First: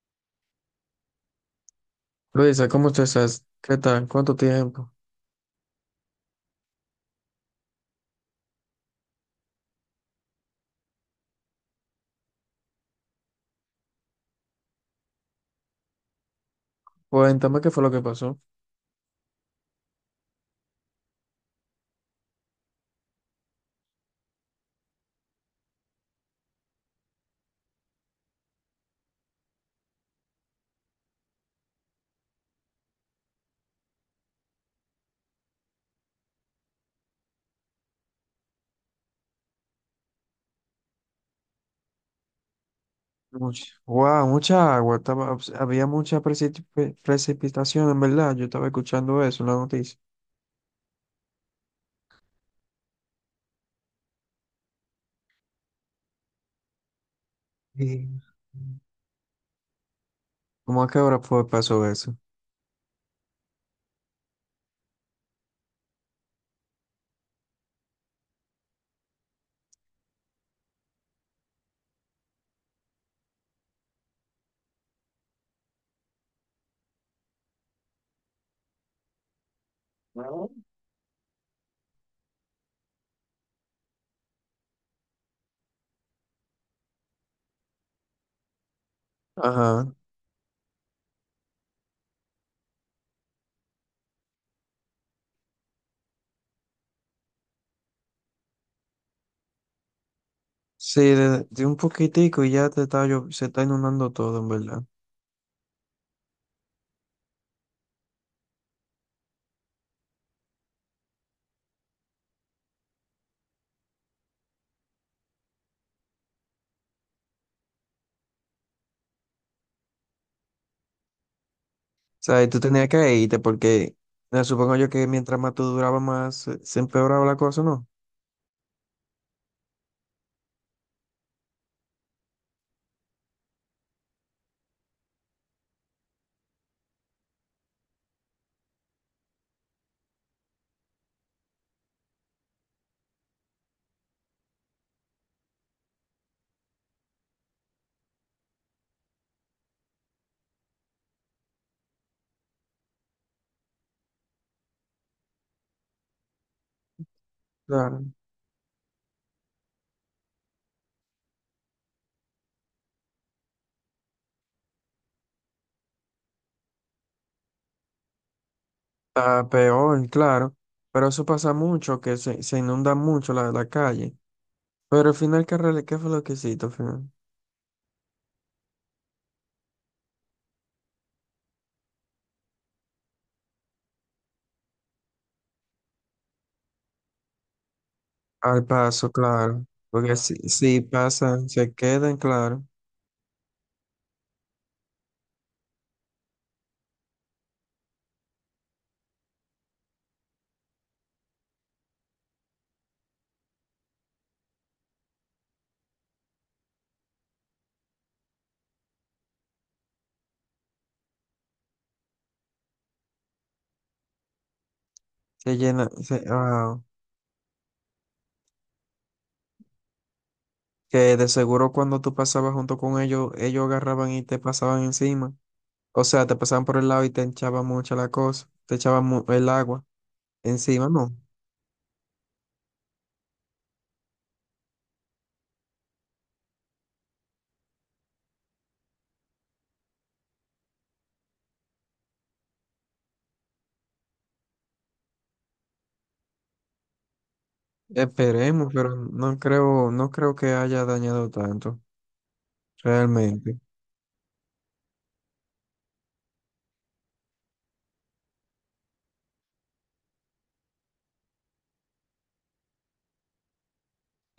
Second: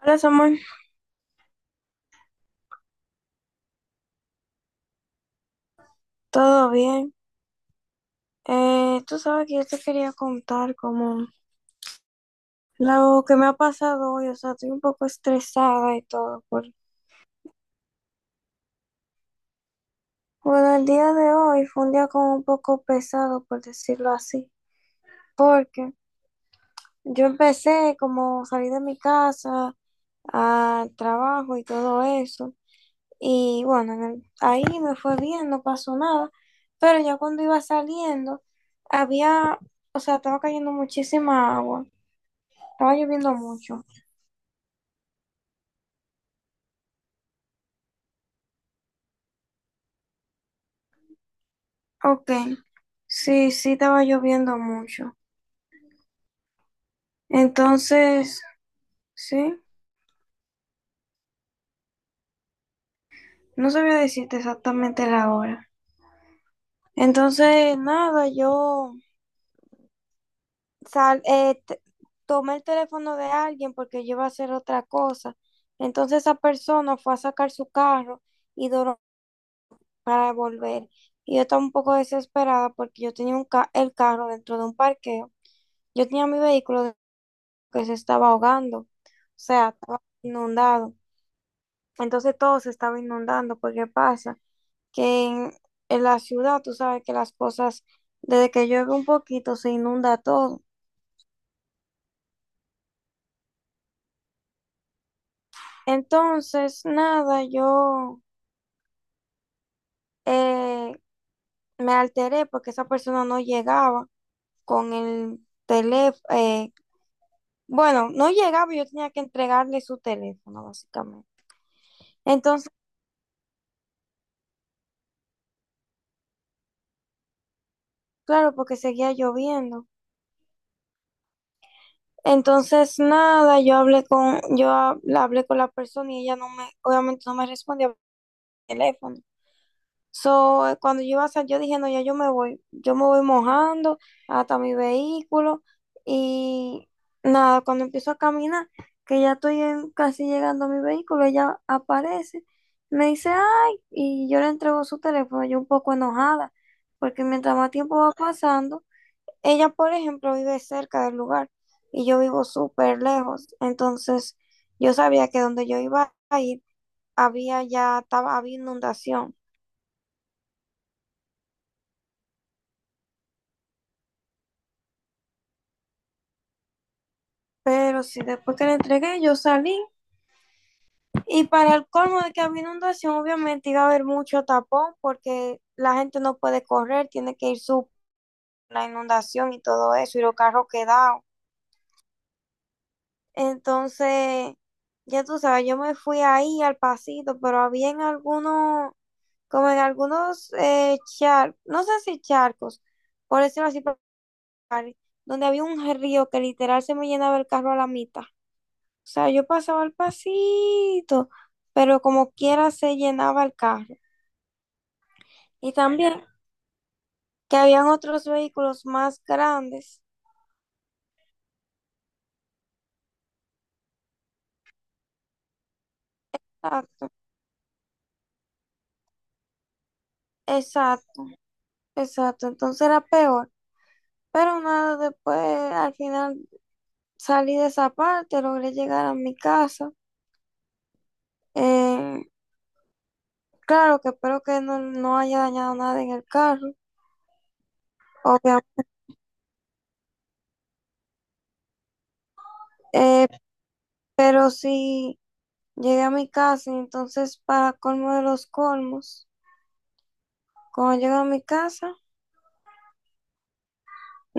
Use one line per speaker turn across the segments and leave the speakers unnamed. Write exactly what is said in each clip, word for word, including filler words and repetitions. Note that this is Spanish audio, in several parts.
Hola Samuel,
Luisa, ¿cómo te estás? ¿Qué tal? ¿Cuánto tiempo?
¿todo bien? Eh, tú sabes que yo te quería contar como lo que me ha pasado hoy, o sea, estoy un poco estresada y todo. Por...
Cuéntame qué fue lo que pasó.
Bueno, el día de hoy fue un día como un poco pesado, por decirlo así, porque yo empecé como salí de mi casa al trabajo y todo eso, y bueno, en el- ahí me fue bien, no pasó nada, pero ya cuando iba saliendo, había, o sea, estaba cayendo muchísima agua. Estaba lloviendo
Mucha,
mucho.
wow, mucha agua. Estaba, había mucha precip- pre- precipitación, en verdad. Yo estaba escuchando eso en la noticia.
Ok. Sí, sí, estaba lloviendo mucho.
Sí.
Entonces, sí,
¿Cómo a qué hora fue pasó eso?
no sabía decirte exactamente la hora. Entonces, nada, yo sal, eh, t- tomé el teléfono de alguien porque yo iba a hacer otra cosa. Entonces, esa persona fue a sacar su carro y duró para volver. Y yo estaba un poco desesperada porque yo tenía un ca- el carro dentro de un parqueo. Yo tenía mi vehículo que se estaba ahogando, o sea,
Ajá.
estaba inundado. Entonces todo se estaba inundando, porque pasa que en, en la ciudad tú sabes que las cosas, desde que llueve un poquito, se inunda todo.
Sí, de, de un poquitico y ya te está, llo- se está inundando todo, en verdad. O
Entonces, nada, yo eh, me alteré porque esa persona no llegaba con el teléfono. Bueno, no llegaba, y yo tenía que entregarle su teléfono, básicamente.
sea, y tú
Entonces,
tenías que irte porque eh, supongo yo que mientras más tú durabas, más eh, se empeoraba la cosa, ¿no?
claro, porque seguía lloviendo. Entonces, nada, yo hablé con, yo hab- hablé con la persona y ella no me, obviamente no me respondía teléfono. So, eh, cuando yo iba a salir, yo dije, no, ya yo me voy, yo me voy mojando hasta mi vehículo y nada, cuando empiezo a caminar, que ya estoy en- casi llegando a mi vehículo, ella aparece, me dice, ay, y yo le entrego su teléfono, yo un poco enojada, porque mientras más tiempo va
Claro.
pasando, ella, por ejemplo, vive cerca del lugar y yo vivo súper lejos, entonces yo sabía que donde yo iba a ir, había ya, estaba, había inundación.
Está peor, claro, pero eso pasa mucho, que se, se inunda mucho la, la calle. Pero al final, ¿qué, rele- ¿qué fue lo que hiciste al final?
Pero sí, después que le entregué, yo salí y para el colmo de que había inundación, obviamente iba a haber mucho tapón porque la gente no puede correr, tiene que ir su
Al
la
paso,
inundación y
claro.
todo
Porque
eso y
si,
los carros
si
quedados.
pasan, se quedan, claro.
Entonces, ya tú sabes, yo me fui ahí al pasito, pero había en algunos, como en algunos eh, charcos, no sé si charcos, por decirlo así, pero- donde había un río que literal se me llenaba el carro a la mitad. O sea, yo pasaba al pasito, pero como quiera se llenaba el carro.
Se
Y
llena,
también
se- ah,
que habían otros vehículos más grandes.
que de seguro cuando tú pasabas junto con ellos, ellos agarraban y te pasaban encima. O sea, te pasaban por el lado
Exacto,
y te echaban mucha la cosa, te echaban mu- el agua encima, no.
exacto, exacto. Entonces era peor. Pero nada, después al final salí de esa parte, logré llegar a mi casa. Eh, claro que espero que no, no haya dañado nada en el carro,
Esperemos,
obviamente.
pero no creo, no creo que haya dañado tanto,
Eh,
realmente.
pero sí llegué a mi casa, y entonces para colmo de los colmos, cuando llego a mi casa,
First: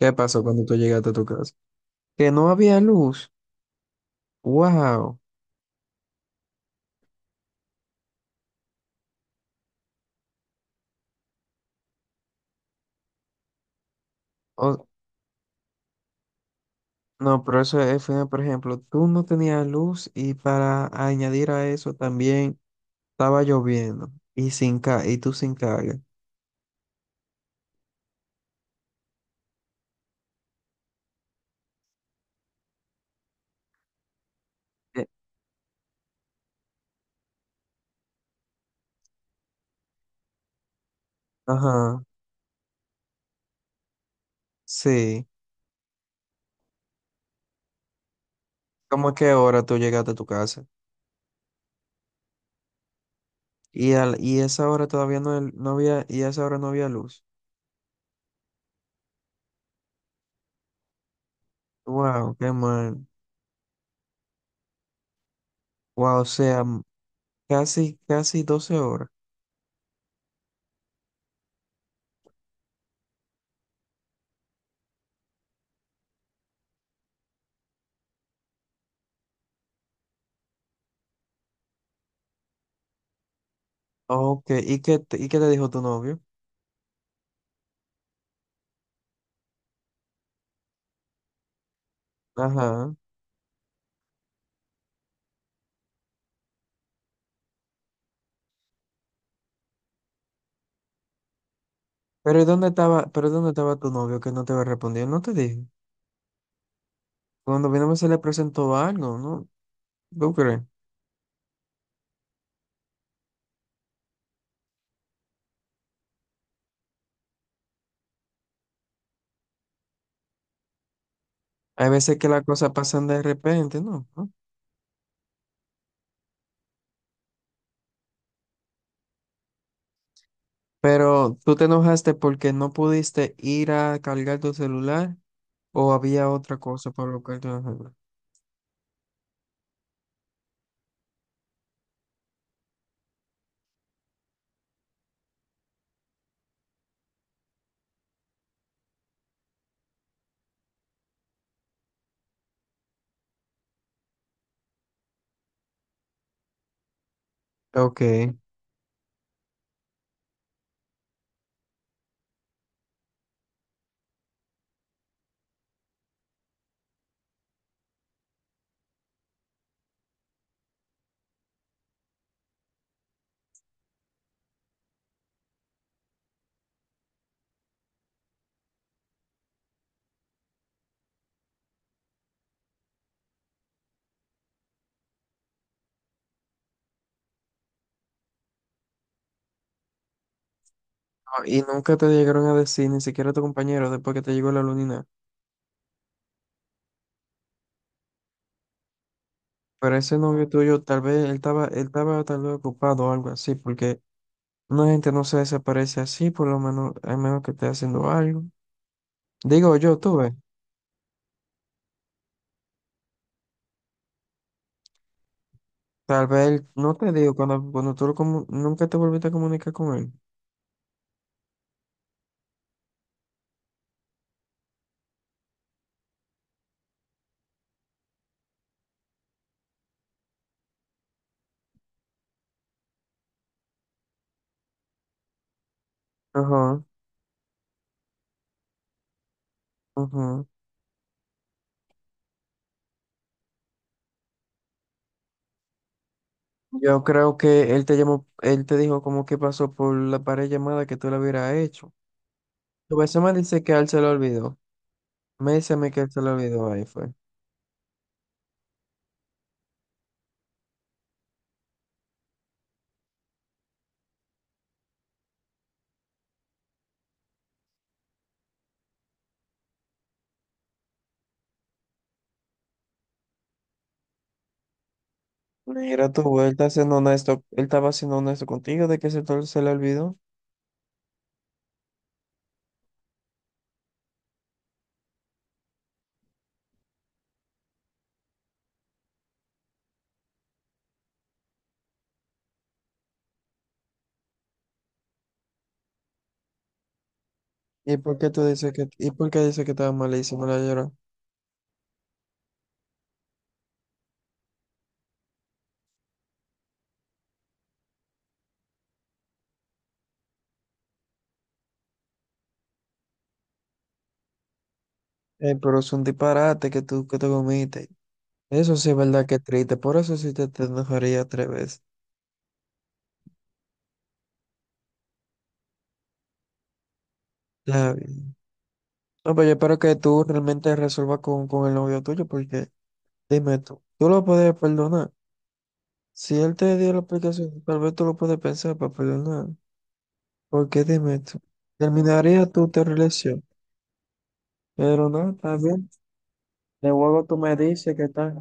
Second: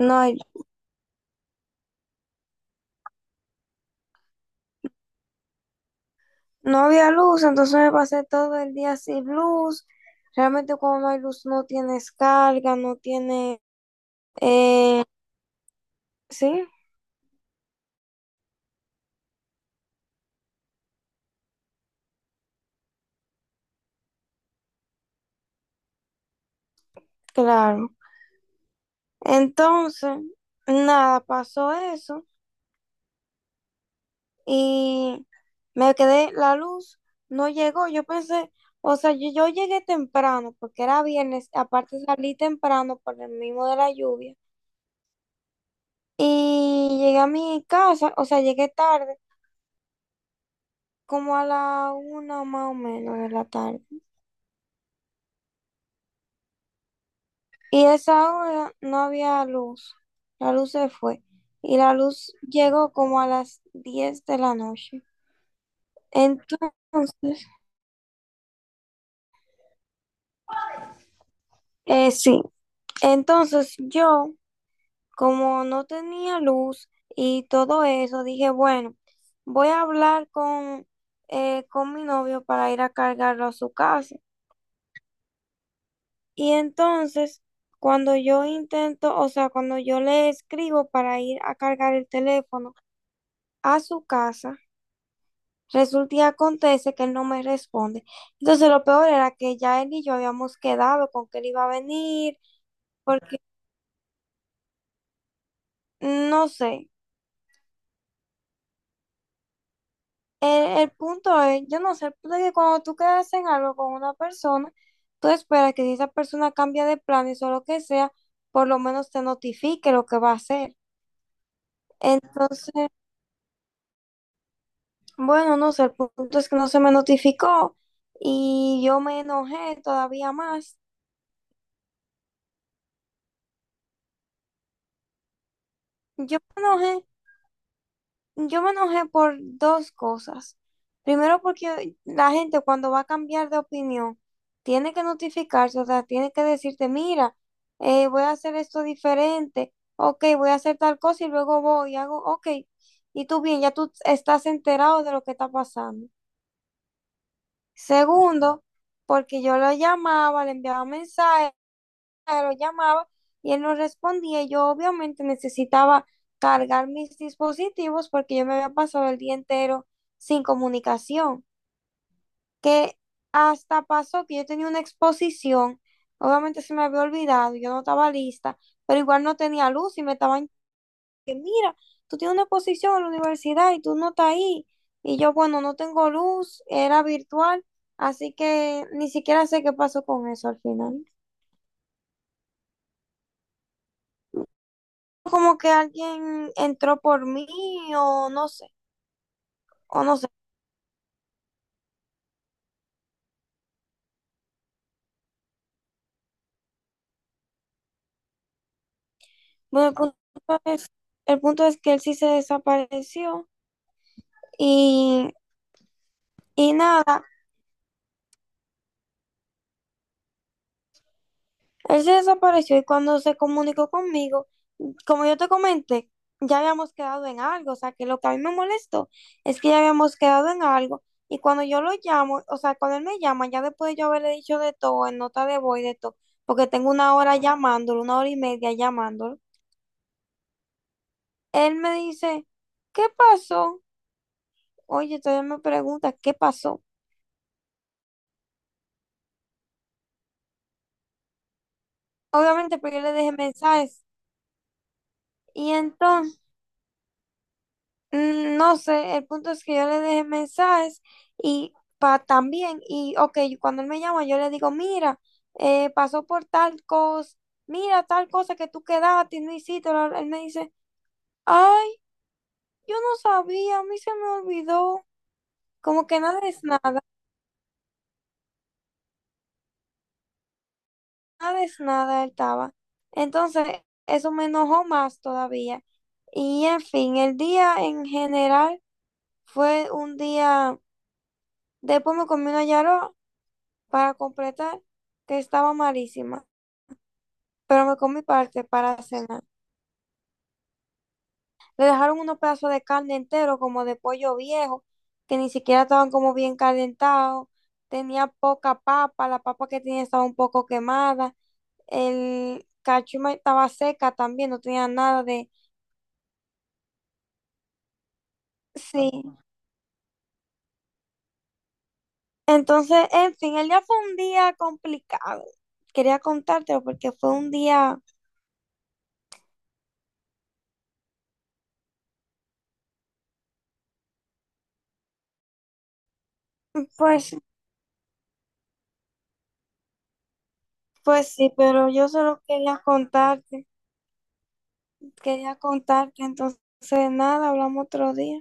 ¿Qué
hay
pasó cuando tú llegaste a tu casa? Que no había luz. Wow.
no había luz, entonces me pasé todo el día sin luz. Realmente cuando no hay luz no tienes carga, no tiene... eh, sí,
No, pero eso eh, fue, por ejemplo, tú no tenías luz y para añadir a eso también estaba lloviendo y sin ca y tú sin carga.
claro. Entonces, nada, pasó eso
Eh,
y me quedé, la luz no llegó. Yo pensé, o sea, yo, yo llegué temprano porque era viernes,
Ajá,
aparte salí temprano por el mismo de la lluvia.
sí.
Y llegué a mi casa, o sea, llegué
¿Cómo
tarde,
que hora tú llegaste a tu casa?
como a la una más o menos de la tarde.
Y al y esa hora todavía no, el- no había, y a esa hora no había luz.
Y esa hora no había luz, la luz se fue y la luz
Wow, qué
llegó
mal.
como a las diez de la noche.
Wow, o sea, m-
Entonces,
casi casi doce horas.
eh, sí, entonces yo, como no tenía luz y todo eso, dije, bueno, voy a hablar con, eh, con mi novio para ir a cargarlo a su casa.
Ok, ¿y qué te- ¿y qué te dijo tu novio?
Y entonces, cuando yo intento, o sea, cuando yo le escribo para ir a cargar el teléfono
Ajá.
a su casa, resulta y acontece que él no me responde. Entonces lo peor era que ya él y yo habíamos quedado con que él iba a venir,
Pero ¿y ¿dónde estaba, pero
porque
dónde estaba tu novio que no te había respondido? No te dije.
no sé,
Cuando vino se le presentó algo, ¿no? ¿Tú crees?
el, el punto es, yo no sé, el punto es que cuando tú quedas en algo con una persona, tú esperas que si esa persona cambia de planes o lo que sea, por lo menos te notifique lo que va a hacer.
Hay veces que las cosas
Entonces,
pasan de repente, ¿no? ¿No?
bueno, no sé, el punto es que no se me notificó y yo me enojé todavía más.
Pero tú te enojaste porque no pudiste ir a cargar tu celular o ¿había
Yo
otra
me
cosa
enojé
por lo que te enojaste?
Yo me enojé por dos cosas. Primero, porque la gente cuando va a cambiar de opinión tiene que notificarse, o sea, tiene que decirte, mira, eh, voy a hacer esto diferente, ok, voy a hacer tal cosa y luego voy y hago, ok, y tú bien, ya tú estás enterado de lo que está pasando.
Ok.
Segundo, porque yo lo llamaba, le enviaba mensajes, lo llamaba y él no respondía. Yo obviamente necesitaba cargar mis dispositivos porque yo me había pasado el día entero sin comunicación, que hasta pasó que yo tenía una exposición, obviamente se me había olvidado, yo no estaba lista, pero igual no tenía luz y me estaban que mira, tú tienes una exposición en la universidad y tú no estás ahí. Y yo, bueno, no tengo luz, era virtual, así que ni siquiera sé qué pasó con eso al final.
Ah, y nunca te llegaron a decir, ni siquiera tu compañero, después que te llegó la lunina.
Como que alguien entró por mí o no sé,
Pero
o no
ese
sé.
novio tuyo, tal vez él estaba, él estaba tal vez ocupado o algo así, porque una gente no se desaparece así, por lo menos, a menos que esté haciendo algo. Digo
Bueno, el
yo, tú
punto
ves,
es, el punto es que él sí se desapareció y,
tal vez él-
y
no te
nada,
digo, cuando, cuando tú lo comu- nunca te volviste a comunicar con él.
él se desapareció y cuando se comunicó conmigo, como yo te comenté, ya habíamos quedado en algo, o sea, que lo que a mí me molestó es que ya habíamos quedado en algo y cuando yo lo llamo, o sea, cuando él me llama, ya después de yo haberle dicho de todo, en nota de voz y de todo, porque
Ajá,
tengo una hora llamándolo, una hora y media llamándolo.
ajá.
Él me dice, ¿qué pasó? Oye, todavía me pregunta, ¿qué pasó?
Yo creo que él te llamó, él te dijo como que pasó por la pared llamada que tú le hubieras hecho.
Obviamente, pues
Tu
yo le
vez me
dejé
dice que a él se
mensajes.
lo olvidó. Me
Y
dice a mí que él se lo
entonces,
olvidó, ahí fue.
mm, no sé, el punto es que yo le dejé mensajes y pa también, y ok, cuando él me llama, yo le digo, mira, eh, pasó por tal cosa, mira tal cosa que tú quedaste y no hiciste. Bla, bla. Él me dice, ay, yo no sabía, a mí se me olvidó. Como
Mira
que nada
tú, él
es
está siendo
nada,
honesto, él estaba siendo honesto contigo de que se, te- se le olvidó.
nada es nada, él estaba. Entonces, eso me enojó más todavía. Y en fin, el día en general fue un día, después me comí una yaró para completar, que estaba malísima, pero
¿Y
me
por
comí
qué tú
parte
dices que,
para
¿y por qué
cenar.
dices que estaba malísimo la llora?
Le dejaron unos pedazos de carne entero, como de pollo viejo, que ni siquiera estaban como bien calentados, tenía poca papa, la papa que tenía estaba un poco quemada, el cachuma estaba seca también, no tenía nada de...
Eh, pero es un disparate que tú que te comiste. Eso sí es
Sí,
verdad que es triste, por eso sí te, te enojaría tres veces.
entonces, en fin, el día fue un día complicado. Quería contártelo porque fue un
Está
día,
bien. No, pero yo espero que tú realmente resuelvas con, con el novio tuyo, porque dime tú, ¿tú lo puedes perdonar? Si él te dio la
pues,
explicación, tal vez tú lo puedes pensar para perdonar. Porque dime
pues
tú,
sí, pero yo solo
¿terminaría tu, tu
quería
relación?
contarte,
Pero no, está
quería
bien.
contarte, entonces
De luego tú
nada,
me
hablamos
dices que
otro
está.
día.